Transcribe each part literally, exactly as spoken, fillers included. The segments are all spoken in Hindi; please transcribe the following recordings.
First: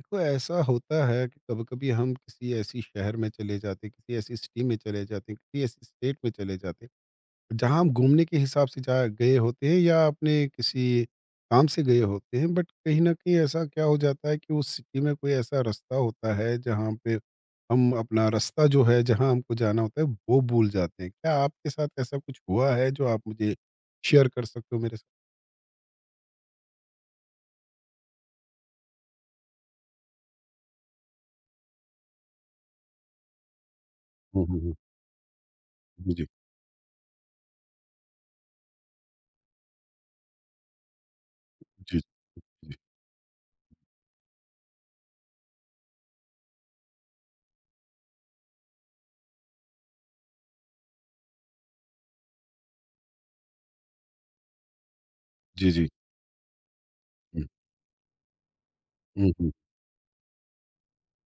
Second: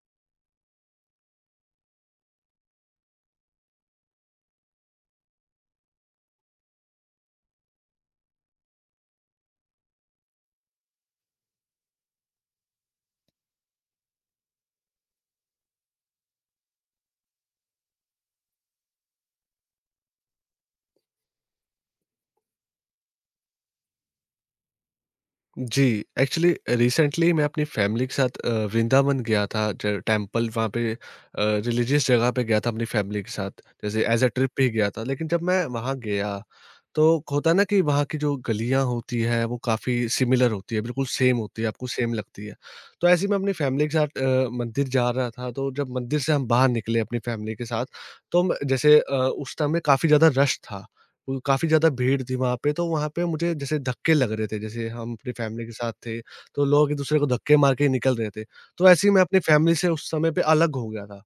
देखो, ऐसा होता है कि कभी कभी हम किसी ऐसी शहर में चले जाते हैं, किसी ऐसी सिटी में चले जाते हैं, किसी ऐसी स्टेट में चले जाते हैं जहाँ हम घूमने के हिसाब से जा गए होते हैं या अपने किसी काम से गए होते हैं। बट कहीं ना कहीं ऐसा क्या हो जाता है कि उस सिटी में कोई ऐसा रास्ता होता है जहाँ पे हम अपना रास्ता जो है, जहाँ हमको जाना होता है, वो भूल जाते हैं। क्या आपके साथ ऐसा कुछ हुआ है जो आप मुझे शेयर कर सकते हो मेरे साथ? जी, एक्चुअली रिसेंटली मैं अपनी फैमिली के साथ अ, वृंदावन गया था, ज टेम्पल वहाँ पे, अ, रिलीजियस जगह पे गया था अपनी फैमिली के साथ, जैसे as a hmm, hmm, trip ही हम्म, गया था। लेकिन जब मैं वहाँ जी जी गया, तो होता है ना कि वहाँ की जो गलियाँ होती हैं, वो काफ़ी सिमिलर होती है, बिल्कुल सेम होती है, आपको जी सेम लगती है। तो ऐसे ही मैं अपनी फैमिली के साथ अ, मंदिर जा रहा था, तो जब मंदिर से हम बाहर निकले अपनी फैमिली के साथ, तो हम जैसे अ, उस टाइम में काफ़ी ज़्यादा रश था। वो काफ़ी ज़्यादा भीड़ थी वहाँ पे, तो वहाँ पे मुझे जैसे धक्के लग रहे थे, जैसे हम अपनी फैमिली जी जी के जी। साथ थे, तो लोग एक-दूसरे को हम्म, धक्के मार के निकल रहे थे। तो ऐसे ही मैं हम्म, अपनी हम्म, फैमिली से उस समय पे अलग हो गया था।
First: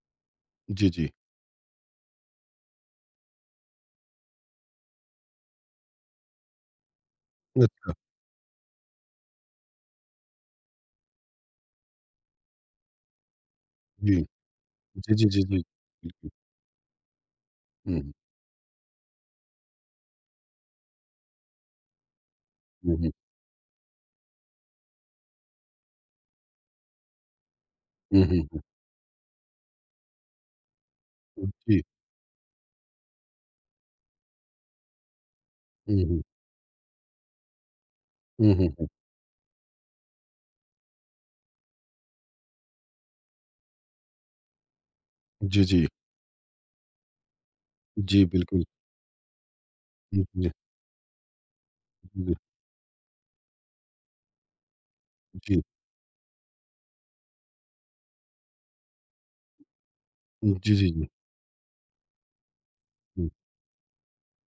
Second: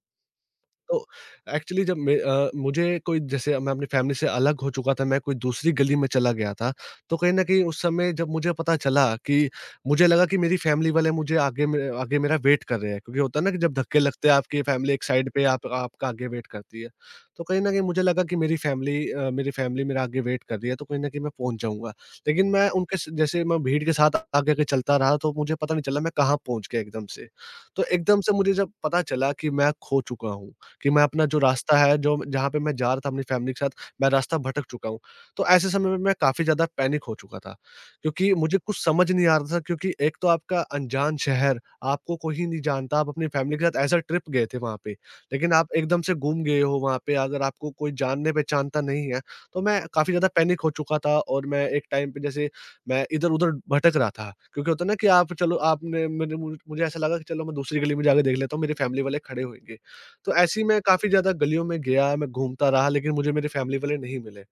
जी तो जी। एक्चुअली जब मैं अ, मुझे कोई जैसे मैं अपनी फैमिली से अलग हो चुका था, मैं कोई दूसरी गली में चला गया था, तो कहीं न कहीं उस अच्छा। समय जब मुझे पता चला कि मुझे लगा कि मेरी फैमिली वाले मुझे आगे मे आगे मेरा वेट कर रहे हैं। क्योंकि होता है ना कि जब धक्के जी। लगते हैं आपकी फैमिली एक जी, जी, साइड जी, पे जी। आप आपका आगे बिल्कुल। वेट करती है। तो कहीं न कहीं हुँ, मुझे लगा कि मेरी फैमिली अ, मेरी फैमिली मेरा आगे वेट कर रही है, तो कहीं न कहीं मैं पहुँच जाऊँगा। लेकिन मैं हुँ, उनके स हुँ, जैसे मैं भीड़ के साथ आगे-आगे चलता रहा, तो मुझे पता नहीं चला मैं कहाँ पहुँच गया एकदम से। तो एकदम हुँ, से हुँ, मुझे हुँ, जब पता चला कि मैं खो चुका हूँ, कि मैं अपना जो हुँ। रास्ता जी। है, जो जहाँ पे मैं जा रहा था अपनी फैमिली के साथ, मैं रास्ता भटक चुका हूँ। तो ऐसे समय में हुँ, मैं हुँ, काफ़ी ज़्यादा पैनिक हो चुका था, क्योंकि हुँ, मुझे हुँ, कुछ हुँ। समझ नहीं आ रहा था, क्योंकि एक तो आपका अनजान शहर, आपको कोई नहीं जानता, आप अपनी फैमिली के साथ एज़ अ ट्रिप गए थे वहाँ पे, लेकिन जी, आप जी। एकदम से गुम गए हो वहाँ पे, अगर आपको कोई जी, बिल्कुल। जानने-पहचानता नहीं है, तो मैं काफ़ी हुँ, ज़्यादा जी, पैनिक हो चुका था और मैं एक टाइम पे जी, जी। जैसे मैं इधर-उधर भटक रहा था। क्योंकि होता है ना कि आप चलो आपने मैंने मुझ मुझे ऐसा लगा कि चलो मैं दूसरी गली में जाके देख लेता हूँ, मेरी फैमिली वाले खड़े होंगे। तो ऐसे ही जी, मैं जी, जी। काफ़ी ज़्यादा गलियों में गया, मैं घूमता रहा, लेकिन हुँ, मुझे मेरे फैमिली वाले नहीं मिले।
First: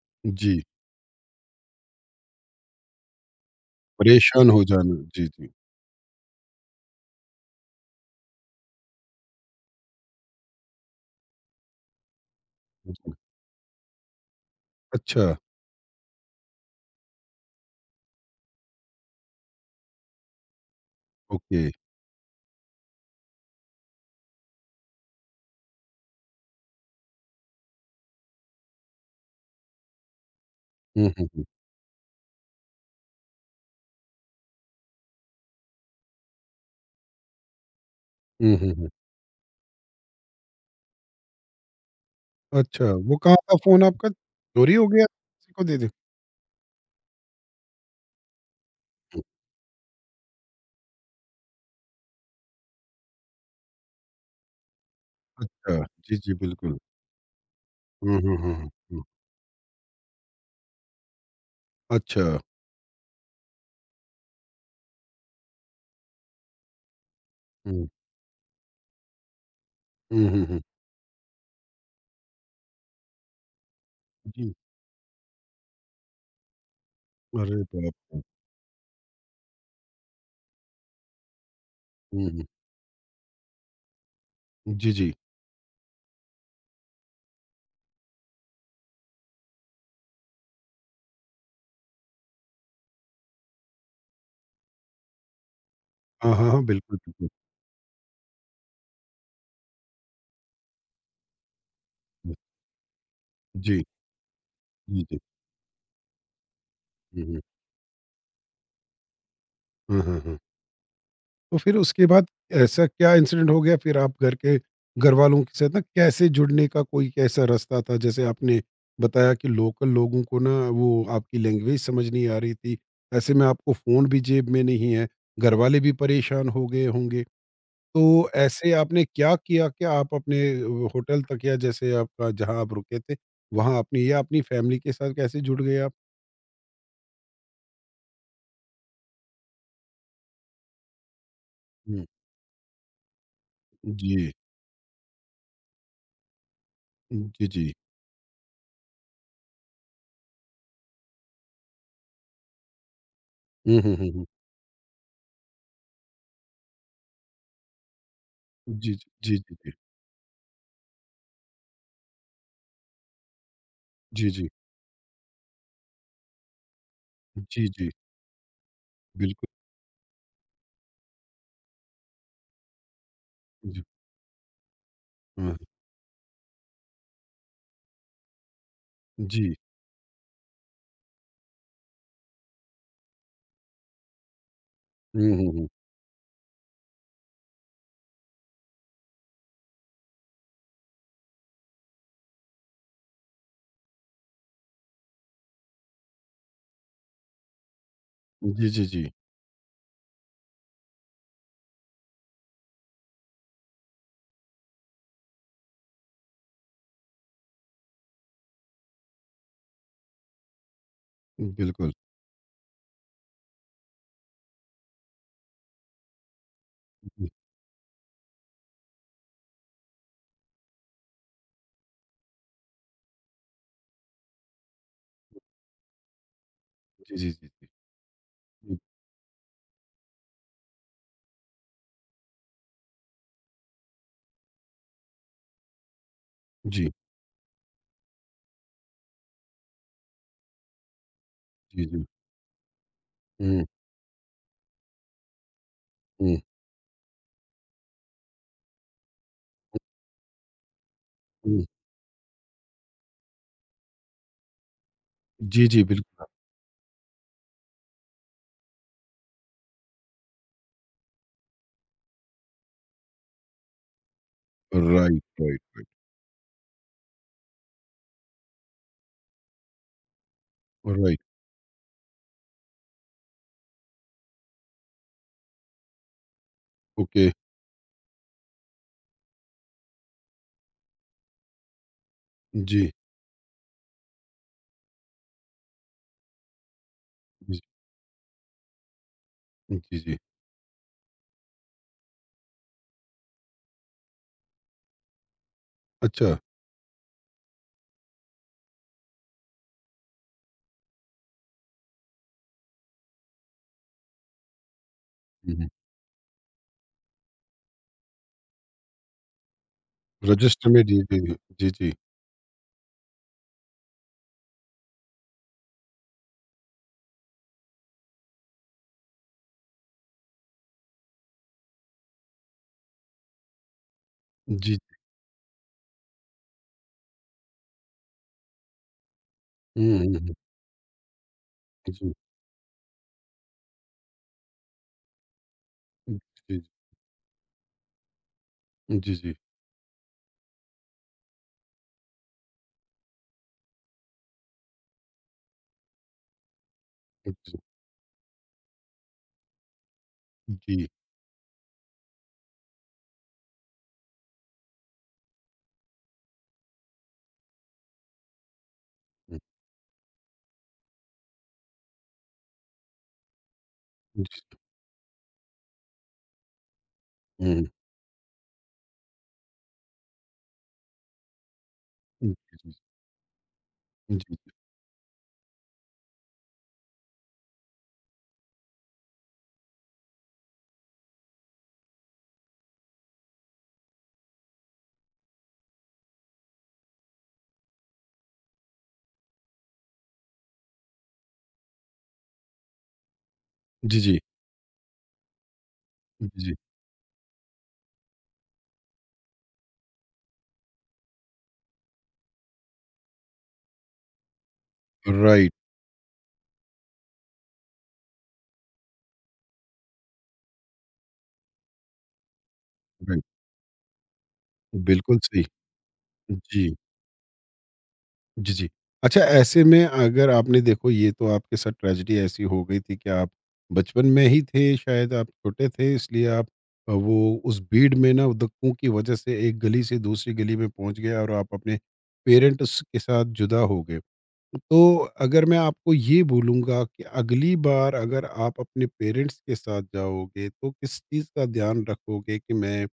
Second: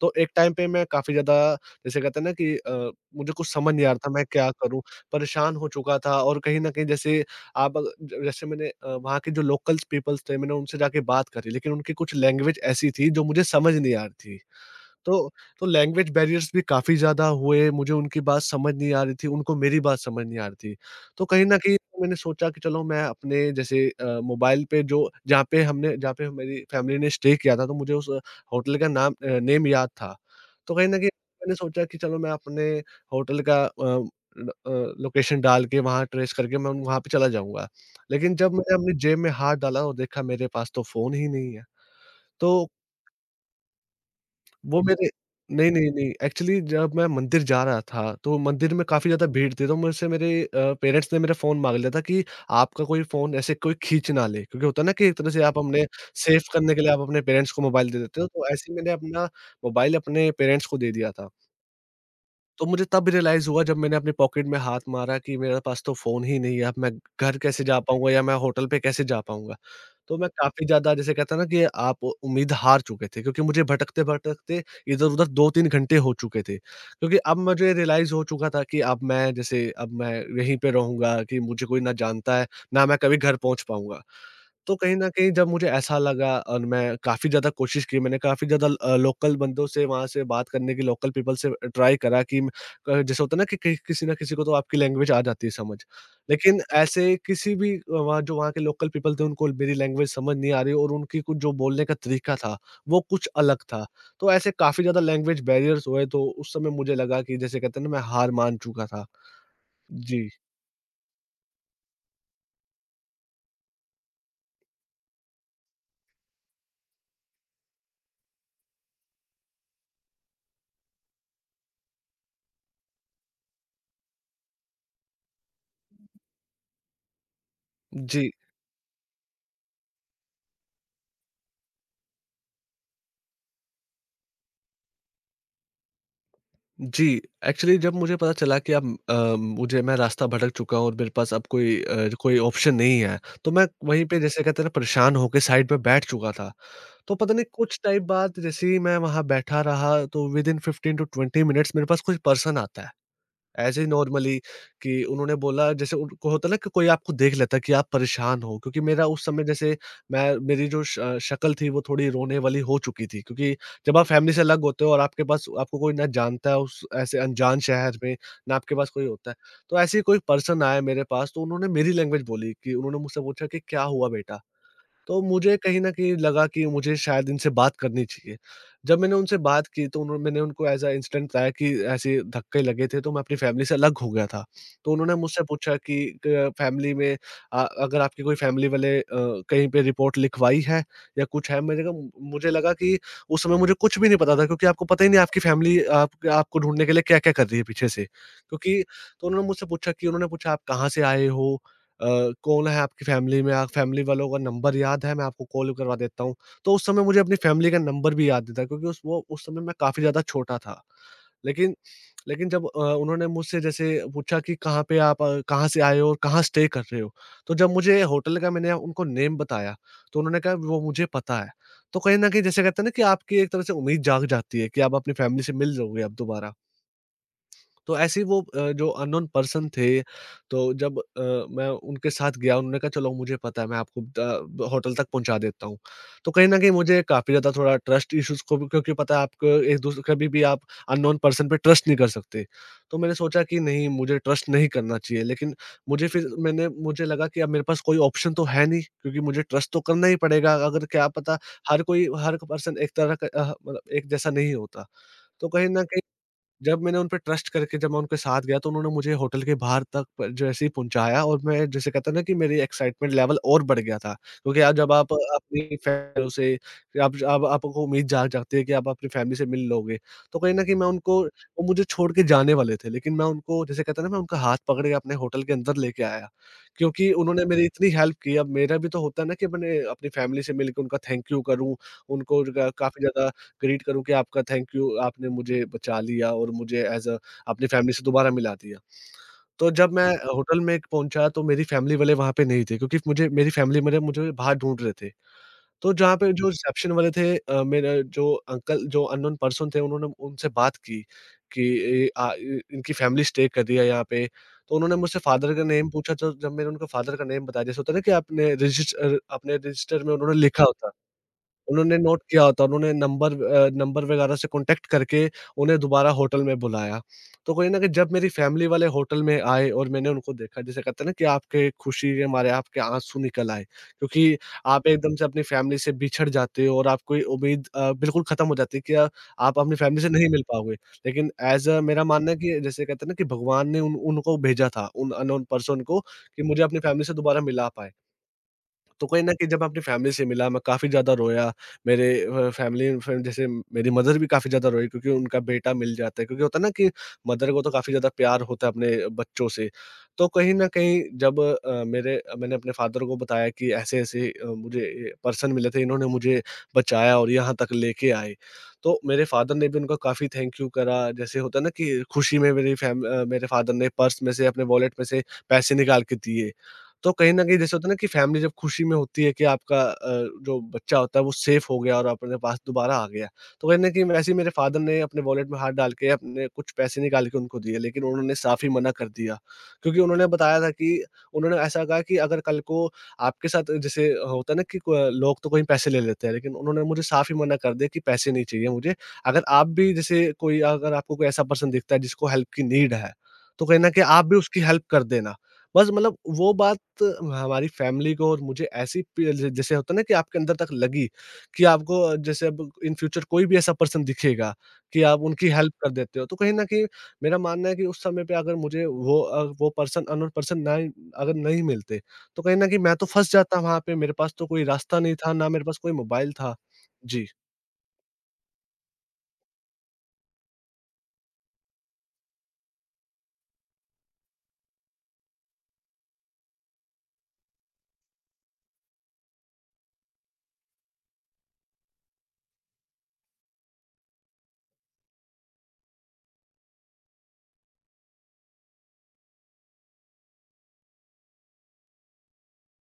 तो एक टाइम जी। पे मैं काफ़ी ज़्यादा जैसे कहते हैं ना कि अ, मुझे कुछ समझ नहीं आ रहा था मैं परेशान क्या हो करूँ? जाना। जी, जी। परेशान हो चुका था और कहीं न कहीं जैसे आप अग ज जैसे मैंने अ, वहाँ के जो लोकल्स पीपल्स थे, मैंने उनसे जाके बात करी, लेकिन उनकी कुछ लैंग्वेज ऐसी थी बिल्कुल। जो मुझे समझ नहीं आ रही थी। तो अच्छा, तो लैंग्वेज बैरियर्स भी काफ़ी ज़्यादा हुए, मुझे उनकी बात समझ नहीं आ रही थी, उनको मेरी बात समझ नहीं आ रही थी। तो कहीं न ओके। कहीं मैंने सोचा कि चलो मैं अपने जैसे अ, मोबाइल पे जो जहाँ पे हमने जहाँ पे मेरी फैमिली ने स्टे किया था, तो मुझे उस होटल का नाम अ, नेम याद था। तो कहीं न हुँ, कहीं हुँ, हुँ। मैंने सोचा कि चलो मैं अपने होटल का अ, ल अ, लोकेशन डाल के वहाँ ट्रेस करके मैं वहाँ पे चला जाऊँगा। लेकिन जब हुँ, हुँ, मैंने हुँ। अपनी जेब में हाथ डाला और देखा, मेरे पास तो फ़ोन ही नहीं है। तो अच्छा, वो कहाँ था फ़ोन आपका? चोरी वो हो गया? मेरे किसी को नहीं, दे दे। नहीं, नहीं, एक्चुअली जब मैं मंदिर जा रहा था, तो मंदिर में काफ़ी हुँ, ज़्यादा भीड़ थी, तो मुझसे मेरे अ, पेरेंट्स ने मेरा फ़ोन माँग लिया था कि आपका कोई फ़ोन ऐसे कोई खींच ना ले, क्योंकि होता है ना कि एक तरह से आप अच्छा। अपने जी, जी, सेव करने बिल्कुल। के लिए आप अपने पेरेंट्स को मोबाइल दे हुँ, देते हो, हुँ, तो हुँ, हुँ, ऐसे ही मैंने हुँ। अपना मोबाइल अपने पेरेंट्स को दे दिया था। अच्छा। तो मुझे तब रियलाइज़ हुआ जब मैंने अपने पॉकेट में हाथ मारा कि मेरे पास तो फ़ोन ही नहीं है, अब मैं घर कैसे जा हुँ, पाऊँगा या मैं होटल पे कैसे जा पाऊँगा? तो हुँ, मैं हुँ, हुँ। काफ़ी ज़्यादा, जैसे कहते हैं ना कि आप उम्मीद हार चुके थे, क्योंकि मुझे जी। भटकते-भटकते इधर-उधर दो तीन घंटे हो चुके थे। क्योंकि अब अरे मुझे बाप रियलाइज़ रे! हो चुका था कि अब मैं जैसे अब मैं यहीं पे रहूँगा, कि मुझे कोई ना हुँ, जानता हुँ। है, ना मैं कभी घर पहुँच पाऊँगा। तो जी, कहीं न जी। कहीं जब मुझे ऐसा लगा और मैं काफ़ी ज़्यादा कोशिश की, मैंने काफ़ी ज़्यादा अ, लोकल बंदों से वहाँ से बात करने की, लोकल पीपल से ट्राई करा कि अ, जैसे होता है ना कि कि किसी ना किसी को तो आपकी लैंग्वेज आ जाती है समझ। हाँ, हाँ, लेकिन हाँ। बिल्कुल, ऐसे बिल्कुल। किसी भी अ, वहाँ जो वहाँ के लोकल पीपल थे, उनको मेरी लैंग्वेज समझ नहीं आ रही, और उनकी कुछ जो बोलने का हुँ, तरीका था, वो कुछ अलग जी। था। तो ऐसे काफ़ी ज़्यादा जी, जी। लैंग्वेज बैरियर्स हुए, तो उस समय मुझे लगा हुँ, कि हुँ। जैसे कहते हैं ना, मैं हार मान चुका था। हुँ, हुँ, जी। हुँ। तो फिर उसके बाद ऐसा क्या इंसिडेंट हो गया फिर आप घर के घरवालों के साथ ना कैसे जुड़ने का कोई कैसा रास्ता था? जैसे आपने बताया कि लोकल लोगों को ना वो आपकी लैंग्वेज समझ नहीं आ रही थी। ऐसे में आपको फ़ोन भी जेब में नहीं है, घरवाले भी परेशान हो गए होंगे। तो जी। ऐसे आपने क्या किया कि आप अपने अ, होटल तक या जैसे आपका जहाँ आप रुके थे, वहाँ अपनी या अपनी फैमिली के साथ कैसे जुड़ गए आप? जी, एक्चुअली जब मुझे पता चला कि अब अ, मुझे मैं रास्ता भटक चुका हूँ और मेरे पास अब कोई हुँ। अ, कोई ऑप्शन नहीं है, तो मैं वहीं पे, जी। जैसे कहते हैं ना, परेशान होके साइड पे बैठ चुका था। तो पता नहीं जी, जी। कुछ टाइम बाद जैसे ही मैं वहाँ बैठा रहा, तो within fifteen to twenty minutes मेरे पास कोई पर्सन आता है। हुँ, ऐसे ही हुँ, हुँ, हुँ। नॉर्मली, कि उन्होंने बोला जैसे, उनको होता है ना कि कोई आपको देख लेता है कि आप परेशान हो, क्योंकि जी, मेरा उस जी, जी, समय जी, जैसे मैं मेरी जो श अ, शक्ल थी, वो थोड़ी रोने वाली हो चुकी थी, क्योंकि जब आप जी, फैमिली से जी, अलग होते हो और आपके पास आपको कोई ना जानता है उस ऐसे अनजान जी, जी, शहर में, ना आपके पास कोई होता है। बिल्कुल, तो ऐसे ही कोई पर्सन आया मेरे पास, तो उन्होंने मेरी लैंग्वेज बोली कि उन्होंने मुझसे पूछा कि जी, क्या हुआ बेटा? तो हाँ, मुझे कहीं न कहीं लगा कि मुझे शायद इनसे बात करनी चाहिए। जब मैंने उनसे जी, बात की, तो उन्हों मैंने उनको एज़ अ इंसिडेंट बताया कि ऐसे धक्के लगे थे, तो मैं अपनी फैमिली से अलग हो गया था। तो उन्होंने हुँ, मुझसे हुँ, पूछा कि क फैमिली में अ, अगर आपके कोई फैमिली वाले अ, कहीं पे रिपोर्ट लिखवाई है या कुछ है? मैंने कहा, मुझे लगा कि उस समय मुझे कुछ भी नहीं पता था, क्योंकि आपको पता ही नहीं आपकी फैमिली आप आपको ढूँढने के लिए क्या-क्या कर रही है पीछे से। हुँ, जी, क्योंकि जी, जी, तो उन्होंने मुझसे पूछा कि, उन्होंने पूछा, आप कहाँ से आए हो? अ, कौन है आपकी फैमिली में? आप फैमिली वालों का नंबर याद है? मैं आपको कॉल करवा देता हूँ। तो उस समय मुझे अपनी फैमिली का नंबर भी याद नहीं था, क्योंकि उस वो उस समय मैं काफ़ी ज़्यादा छोटा था। लेकिन बिल्कुल, लेकिन जब अ, उन्होंने मुझसे जैसे पूछा कि कहाँ पे आप अ, कहाँ से आए हो और कहाँ स्टे कर रहे हो? जी, तो जब मुझे होटल का मैंने उनको नेम बताया, तो उन्होंने कहा वो मुझे पता है। तो कहीं न कहीं, जैसे कहते हैं ना, कि आपकी एक तरह से उम्मीद जाग जाती है कि आप अपनी फैमिली से मिल लोगे अब दोबारा। जी, जी, जी, जी, तो ऐसे ही वो अ, जो अननोन पर्सन थे, तो जब अ, मैं उनके साथ गया, उन्होंने कहा, चलो, मुझे पता है, मैं आपको द होटल तक पहुँचा देता हूँ। तो कहीं न कहीं जी, मुझे काफ़ी ज़्यादा थोड़ा ट्रस्ट इश्यूज़ को भी, क्योंकि पता है आपको, एक-दूसरे कभी भी आप अननोन पर्सन पे जी, ट्रस्ट नहीं जी, कर सकते। तो मैंने सोचा कि हुँ, नहीं, मुझे ट्रस्ट नहीं करना चाहिए, लेकिन मुझे फिर हुँ, मैंने मुझे लगा कि अब मेरे पास कोई ऑप्शन तो है नहीं, क्योंकि मुझे ट्रस्ट तो करना ही पड़ेगा, अगर क्या पता, हुँ, हर कोई हर पर्सन एक तरह का अ, मतलब एक जैसा नहीं होता। तो जी, कहीं जी, न कहीं बिल्कुल, जब मैंने उन पे ट्रस्ट करके जब मैं उनके साथ गया, तो उन्होंने मुझे होटल के बाहर तक प जैसे ही पहुँचाया, और मैं, जैसे कहते हैं ना, कि मेरी एक्साइटमेंट लेवल और बढ़ गया था। क्योंकि आप, जब आप राइट, राइट, अपनी राइट, फैमिली से आप आप आपको उम्मीद जाग जागती है कि आप अपनी फैमिली से मिल लोगे। तो कहीं न कहीं मैं राइट, उनको, वो मुझे छोड़ के जाने वाले थे, लेकिन मैं उनको, जैसे कहते हैं ना, मैं उनका हाथ पकड़ के अपने होटल के अंदर लेके आया। क्योंकि ओके, उन्होंने मेरी इतनी हेल्प की, अब मेरा भी तो होता है ना कि मैंने अपनी फैमिली से मिलके उनका थैंक यू करूँ, उनको ग जी, काफ़ी ज़्यादा ग्रीट करूँ कि आपका थैंक यू, आपने मुझे बचा लिया और मुझे एज़ अ जी, अपनी फैमिली से दोबारा मिला दिया। तो जब जी, मैं, जी, जी। होटल में पहुँचा, तो मेरी फैमिली वाले वहाँ पे नहीं थे, क्योंकि मुझे मेरी फैमिली मेरे मुझे बाहर ढूँढ रहे थे। तो जहाँ पे अच्छा, जो हुँ। रिसेप्शन वाले थे, अ, मेरे जो अंकल, जो अननोन पर्सन थे, उन्होंने उनसे बात की कि ए आ इ इनकी फैमिली स्टे कर रही है यहाँ पे। तो उन्होंने मुझसे हुँ, फादर का हुँ, नेम पूछा, तो जब मैंने उनको फादर का नेम बताया, जैसे होता है ना कि आपने रजिस्ट अ, अपने रजिस्टर में उन्होंने लिखा रजिस्टर में होता। है, जी, जी, जी, जी, उन्होंने नोट किया होता, उन्होंने नंबर अ, नंबर वगैरह से कॉन्टैक्ट करके उन्हें दोबारा होटल में बुलाया। तो कहीं न कहीं जब मेरी फैमिली वाले होटल में आए और मैंने उनको देखा, जैसे कहते हैं ना कि आपके खुशी के मारे आपके आँसू निकल आए, क्योंकि जी, आप एकदम से अपनी फैमिली से बिछड़ जाते हो और आपकी उम्मीद अ, बिल्कुल खत्म हो जाती है कि अ, आप अपनी हुँ, फैमिली से हुँ, नहीं हुँ, मिल पाओगे। लेकिन एज़ अ मेरा जी, मानना है कि जैसे कहते हैं ना कि भगवान ने उन उनको भेजा था, उन अननोन पर्सन को, कि जी, मुझे अपनी फैमिली से दोबारा मिला पाए। जी, तो जी, कहीं न जी, कहीं जब मैं अपनी फैमिली से मिला, मैं काफ़ी ज़्यादा रोया। मेरे अ, फैमिली फ्रेंड जैसे मेरी मदर भी काफ़ी ज़्यादा रोई, क्योंकि उनका बेटा मिल जाता है, क्योंकि होता है ना कि हुँ, मदर को तो काफ़ी ज़्यादा प्यार होता है अपने बच्चों से। तो कहीं न जी, कहीं जब अ, मेरे मैंने अपने फादर को बताया कि ऐसे-ऐसे अ, मुझे ये पर्सन मिले थे, इन्होंने मुझे बचाया और यहाँ तक लेके आए। तो मेरे फादर ने भी उनका काफ़ी थैंक यू करा। जैसे होता है ना कि खुशी में मेरी फैम अ, मेरे फादर ने पर्स में से, अपने वॉलेट में से पैसे निकाल के दिए। तो कहीं न कहीं हुँ, जैसे होता है ना कि फैमिली जब खुशी में होती है कि आपका अ, जो बच्चा होता है वो सेफ हो गया और जी, अपने पास जी, दोबारा आ गया। तो कहीं न कहीं वैसे ही मेरे फादर ने अपने वॉलेट में हाथ डाल के अपने कुछ पैसे निकाल के उनको दिए, लेकिन उन्होंने साफ़ ही मना कर दिया। क्योंकि उन्होंने बताया था कि उन्होंने ऐसा कहा कि अगर कल को आपके साथ जैसे होता है ना कि क लोग तो कहीं पैसे ले लेते हैं, लेकिन उन्होंने मुझे साफ़ ही मना कर दिया कि पैसे नहीं चाहिए मुझे। अगर आप भी जैसे कोई, अगर आपको कोई ऐसा पर्सन दिखता है जिसको हेल्प की नीड है, तो कहीं न जी, कहीं जी, जी, आप भी उसकी हेल्प कर देना। बस मतलब वो जी, बात हमारी फैमिली को और मुझे ऐसी पि ज जैसे होता है ना कि आपके अंदर तक लगी कि आपको जैसे अब इन फ्यूचर कोई भी ऐसा पर्सन दिखेगा कि आप उनकी राइट, हेल्प कर देते हो। तो कहीं न कहीं मेरा मानना है कि उस समय पे अगर मुझे वो अ, वो पर्सन, अननोन पर्सन ना अगर नहीं मिलते, तो कहीं न कहीं मैं तो राइट। फँस जाता वहाँ पे। मेरे पास तो कोई रास्ता नहीं बिल्कुल था, सही। ना मेरे पास कोई मोबाइल था। जी, जी। जी, जी। अच्छा, ऐसे में अगर आपने देखो ये तो आपके साथ ट्रेजेडी ऐसी हो गई थी कि आप बचपन में ही थे, शायद आप छोटे थे इसलिए आप अ, वो उस भीड़ में ना धक्कों की वजह से एक गली से दूसरी गली में पहुँच गए और आप अपने पेरेंट्स के साथ जुदा हो गए। तो अगर मैं आपको ये बोलूँगा कि अगली बार अगर आप अपने पेरेंट्स के साथ जाओगे, तो किस चीज़ का ध्यान रखोगे कि मैं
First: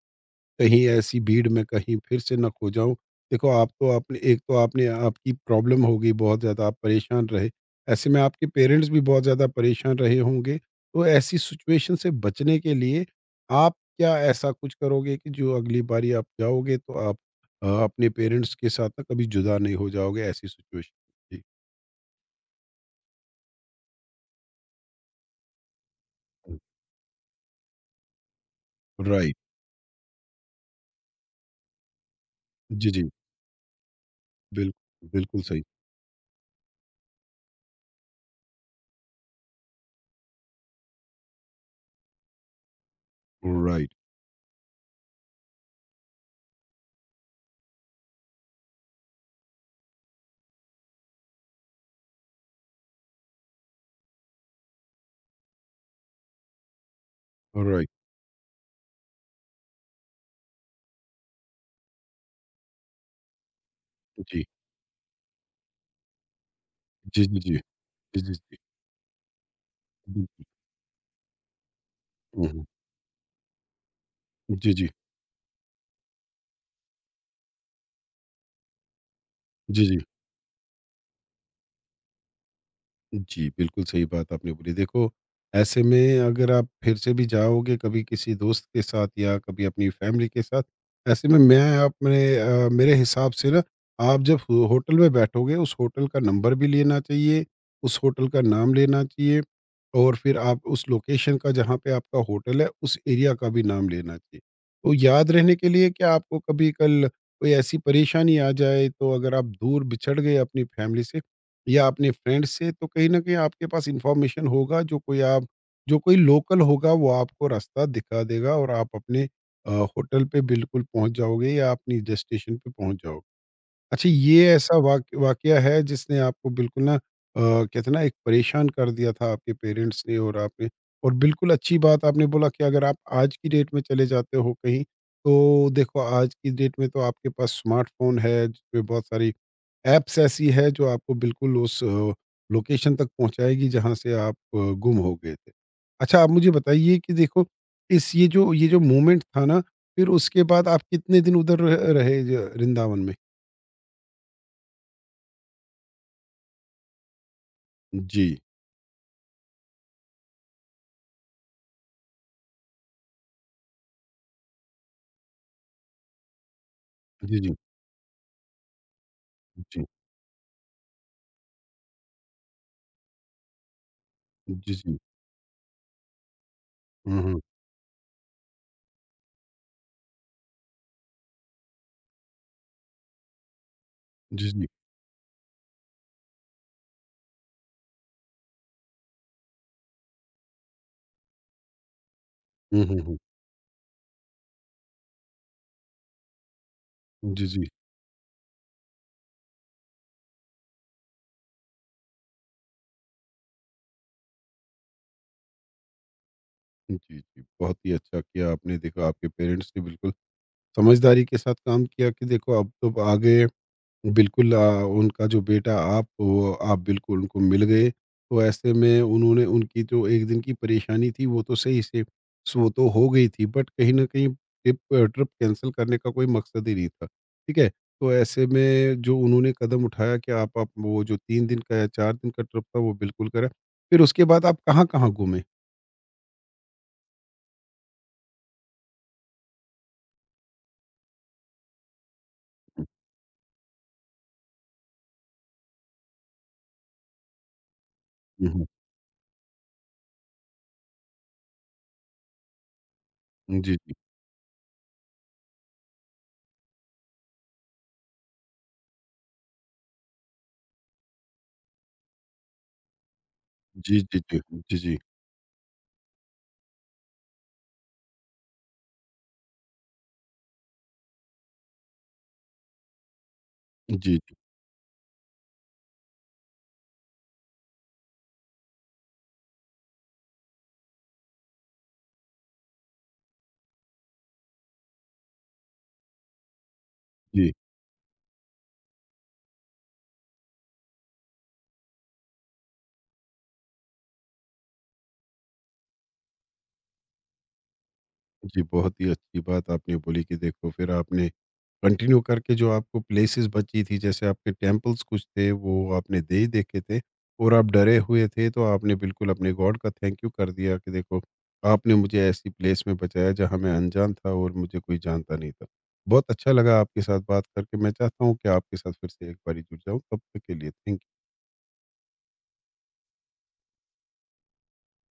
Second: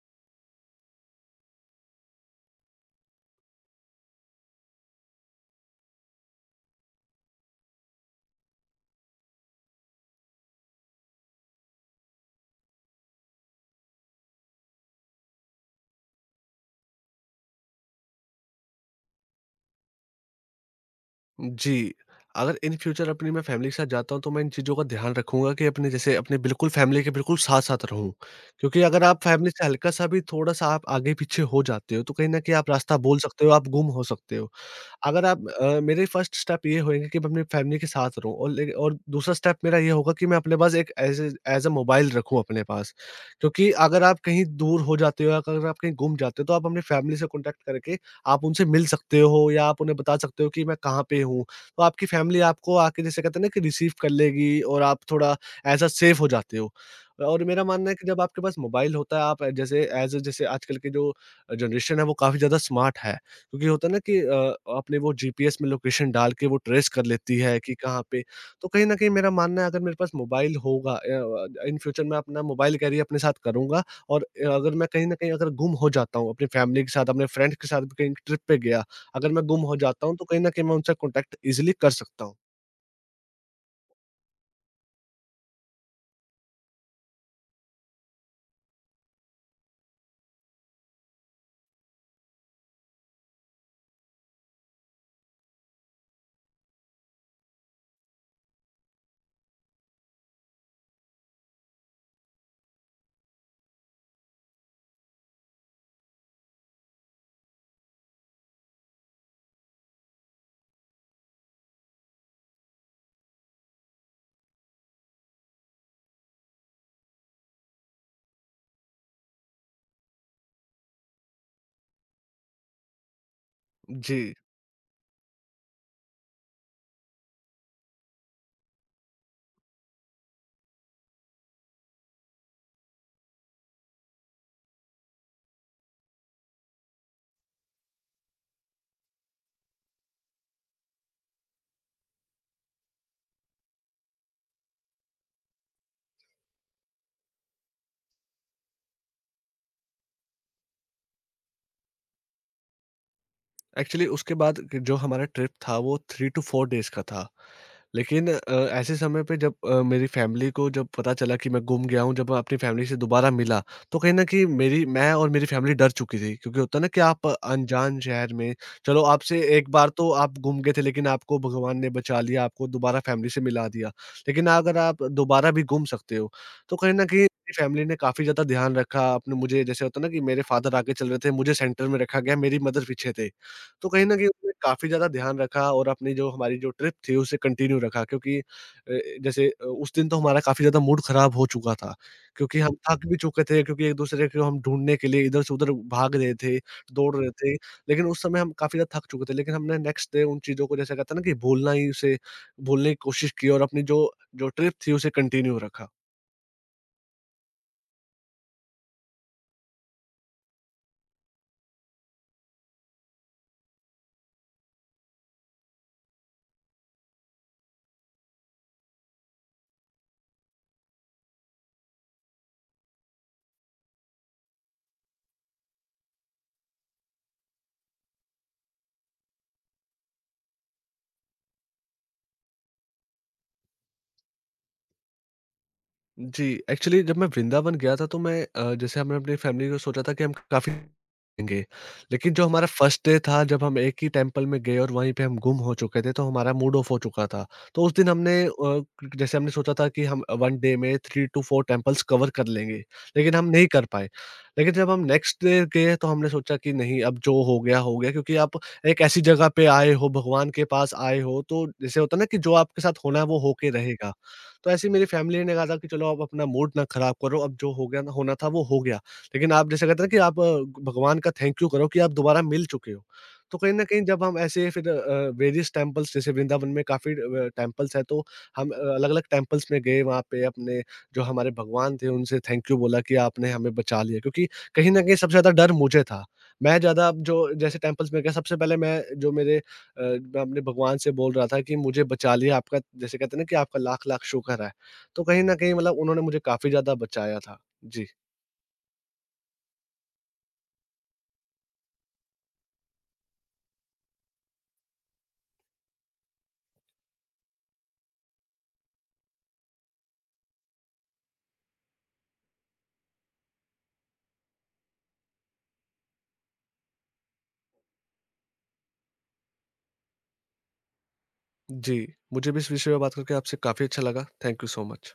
कहीं ऐसी भीड़ में कहीं फिर से ना खो जाऊँ। देखो, आप तो आपने एक तो आपने आपकी प्रॉब्लम हो गई बहुत ज़्यादा, आप परेशान रहे। ऐसे में आपके पेरेंट्स भी बहुत ज़्यादा परेशान रहे होंगे। तो ऐसी सिचुएशन से बचने के लिए आप क्या ऐसा कुछ करोगे कि जो अगली बारी आप जाओगे तो आप अ, अपने पेरेंट्स के साथ ना कभी जुदा नहीं हो जाओगे ऐसी सिचुएशन? जी। जी, अगर इन फ्यूचर अपनी मैं फैमिली के साथ जाता हूँ, तो मैं इन चीज़ों का ध्यान रखूँगा कि अपने जैसे अपने बिल्कुल फैमिली के बिल्कुल साथ-साथ रहूँ। क्योंकि अगर आप राइट। फैमिली से हल्का-सा भी, थोड़ा-सा आप आगे-पीछे हो जाते हो, तो कहीं न कहीं आप जी, रास्ता जी। बोल सकते हो, आप गुम हो सकते हो। बिल अगर बिल्कुल आप सही। अ, मेरे फर्स्ट स्टेप ये होएँगे कि मैं अपनी फैमिली के साथ रहूँ, और ले और दूसरा स्टेप मेरा ये होगा कि मैं अपने पास एक as a as a mobile रखूँ अपने पास। क्योंकि राइट, अगर आप कहीं दूर हो जाते हो या अगर आप कहीं गुम जाते हो, तो आप अपनी फैमिली से कॉन्टैक्ट करके आप उनसे मिल सकते हो, या आप उन्हें बता सकते हो कि मैं कहाँ पे हूँ। तो आपकी फैमिली आपको आके, जैसे कहते हैं ना कि रिसीव कर लेगी और आप थोड़ा एज़ अ सेफ हो जाते हो। और मेरा राइट। मानना है कि जब आपके पास मोबाइल होता है, आप जैसे एज़ अ जैसे आजकल के जो जनरेशन है वो काफ़ी ज़्यादा स्मार्ट है। क्योंकि होता है ना कि अ, जी। आपने वो जीपीएस में लोकेशन डाल के वो ट्रेस कर जी, लेती जी, जी। है कि कहाँ जी, पे। जी, जी। तो कहीं न कहीं मेरा मानना है, अगर मेरे पास मोबाइल होगा, अ, इन फ्यूचर मैं अपना हुँ, हुँ। मोबाइल कैरी अपने साथ करूँगा, और अ, जी, अगर मैं जी। कहीं न कहीं अगर गुम हो जाता हूँ अपनी फैमिली के साथ, अपने फ्रेंड्स के साथ भी कहीं ट्रिप पे गया, अगर मैं गुम हो जी, जी। जाता हूँ, तो कहीं न कहीं मैं उनसे कॉन्टैक्ट ईज़िली कर सकता हूँ। जी, बिल्कुल सही बात आपने बोली। देखो, ऐसे में अगर आप फिर से भी जाओगे कभी किसी दोस्त के साथ या कभी अपनी फैमिली के साथ, ऐसे में मैं अपने अ, मेरे हिसाब से ना आप जब हो होटल में बैठोगे उस होटल का नंबर भी लेना चाहिए, उस होटल का नाम लेना चाहिए और फिर आप उस लोकेशन का जहाँ पे आपका होटल है, उस एरिया का भी नाम लेना चाहिए। तो याद रहने के लिए क्या आपको कभी कल कोई ऐसी परेशानी आ जाए, तो अगर आप दूर बिछड़ गए अपनी फैमिली से या अपने फ्रेंड से तो कहीं न कहीं आपके पास इन्फॉर्मेशन होगा, जो कोई आप जो कोई लोकल होगा वो आपको रास्ता दिखा देगा और आप अपने अ, होटल पे बिल्कुल पहुँच जाओगे या अपनी डेस्टिनेशन पे पहुँच जाओगे। अच्छा, जी, ये ऐसा वाक वाक़या है जिसने आपको बिल्कुल ना अ, कहते हैं ना एक परेशान कर दिया था आपके पेरेंट्स ने और आपने और बिल्कुल अच्छी बात आपने बोला कि अगर आप आज की डेट में चले जाते हो कहीं, तो देखो आज की डेट में तो आपके पास स्मार्टफ़ोन है जिसमें बहुत सारी ऐप्स ऐसी है जो आपको बिल्कुल उस अ, लोकेशन तक पहुँचाएगी जहाँ से आप अ, गुम हो गए थे। अच्छा, आप मुझे बताइए कि देखो इस ये जो ये जो मोमेंट था ना, फिर उसके बाद आप कितने दिन उधर रह रहे ज वृंदावन में? एक्चुअली उसके बाद कि जो हमारा ट्रिप था वो थ्री टू फ़ोर डेज़ का था। जी। लेकिन अ, ऐसे समय पे जब अ, मेरी फैमिली को जब पता चला कि मैं गुम गया हूँ, जब मैं अपनी फैमिली से दोबारा मिला, तो कहीं न कहीं मेरी मैं और मेरी फैमिली डर चुकी थी। क्योंकि होता है ना कि आप जी, जी। अनजान शहर में, चलो आपसे एक जी। बार तो आप गुम गए थे, लेकिन आपको भगवान ने बचा लिया, आपको दोबारा फैमिली से मिला दिया। लेकिन जी, अगर जी। आप दोबारा भी गुम सकते हो, तो कहीं न कहीं हुँ, हुँ। मेरी फैमिली ने काफ़ी ज़्यादा ध्यान रखा। आपने मुझे जैसे होता है ना कि मेरे फादर आगे चल रहे थे, मुझे सेंटर में रखा गया, मेरी मदर पीछे थे। तो कहीं न कहीं जी, उसने जी। काफ़ी ज़्यादा ध्यान रखा और अपनी जो हमारी जो ट्रिप थी उसे कंटिन्यू रखा, क्योंकि अ, जैसे अ, उस दिन तो हमारा काफ़ी ज़्यादा मूड ख़राब हो चुका था, क्योंकि हम हुँ, हुँ, थक हुँ। भी चुके थे, क्योंकि एक-दूसरे को हम ढूँढने के लिए इधर से उधर भाग रहे थे, दौड़ रहे जी, थे। जी। लेकिन उस समय हम काफ़ी ज़्यादा थक चुके थे, लेकिन हमने नेक्स्ट डे उन चीज़ों को, जैसे कहते हैं ना कि भूलना ही, उसे भूलने की कोशिश की और अपनी जो जो ट्रिप थी उसे कंटिन्यू रखा। जी, जी। बहुत ही अच्छा किया आपने, देखो आपके पेरेंट्स ने बिल्कुल समझदारी के साथ काम किया कि देखो अब तो आ गए बिल्कुल अ, उनका जो बेटा आप वो आप बिल्कुल उनको मिल गए। तो ऐसे में उन्होंने उनकी जो एक दिन की परेशानी थी वो तो सही से वो तो हो गई थी बट कहीं न कहीं ट्रिप ट्रिप कैंसल करने का कोई मकसद ही नहीं था। ठीक है? तो ऐसे में जो उन्होंने कदम उठाया कि आप आप वो जो तीन दिन का या चार दिन का ट्रिप था वो बिल्कुल करा। फिर उसके बाद आप कहाँ-कहाँ घूमे? जी, एक्चुअली जब मैं वृंदावन गया था, तो मैं अ, जैसे हमने अपनी फैमिली को सोचा था कि हम काफ़ी घूमेंगे। लेकिन जो हमारा फर्स्ट डे था, जब हम एक ही टेम्पल में गए और वहीं पे हम गुम हो चुके थे, तो हमारा मूड ऑफ हो चुका था। तो उस दिन हमने हुँ, हुँ। अ, जैसे हमने सोचा था कि हम वन डे में three two four temples cover कर लेंगे, लेकिन हम नहीं जी, कर जी। पाए। लेकिन जब हम नेक्स्ट डे गए, तो हमने सोचा कि नहीं, अब जो हो गया, हो गया, क्योंकि आप एक ऐसी जगह पे आए हो, भगवान के पास आए हो, तो जैसे होता है ना कि जो आपके साथ होना है वो होके जी, रहेगा। जी, जी। तो जी, ऐसे ही जी। मेरी फैमिली ने कहा था कि चलो आप अपना मूड ना खराब करो, अब जो हो गया, ना होना था वो हो गया। लेकिन आप जैसे कहते हैं ना कि आप अ, भगवान का थैंक यू करो कि आप दोबारा मिल चुके हो। तो कहीं न कहीं जी, जब जी। हम ऐसे फिर अ, वेरियस टेम्पल्स, जैसे वृंदावन में काफ़ी अ, टेम्पल्स हैं, तो हम अ, अलग-अलग टेम्पल्स में गए, वहाँ पे अपने जो हमारे भगवान थे उनसे थैंक यू बोला कि आपने हमें बचा लिया। क्योंकि कहीं न कहीं सबसे ज़्यादा डर मुझे था। मैं ज़्यादा अब जो जी। जैसे टेम्पल्स में गया सबसे पहले, मैं जो मेरे अ, मैं अपने भगवान से बोल रहा था कि मुझे बचा लिया, आपका जैसे कहते हैं ना कि आपका लाख-लाख शुक्र है। तो कहीं न कहीं मतलब उन्होंने मुझे काफ़ी ज़्यादा बचाया था। जी। जी, बहुत ही अच्छी बात आपने बोली कि देखो फिर आपने कंटिन्यू करके जो आपको प्लेसेस बची थी जैसे आपके टेम्पल्स कुछ थे वो आपने दे ही देखे थे और आप डरे हुए थे तो आपने बिल्कुल अपने गॉड का थैंक यू कर दिया कि देखो आपने मुझे ऐसी प्लेस में बचाया जहाँ मैं अनजान था और मुझे कोई जानता नहीं था। बहुत अच्छा लगा आपके साथ बात करके। मैं चाहता हूँ कि आपके साथ फिर से एक बारी जुड़ जाऊँ। तब तक के लिए थैंक जी, मुझे भी इस विषय में बात करके आपसे काफ़ी अच्छा लगा। Thank you so much.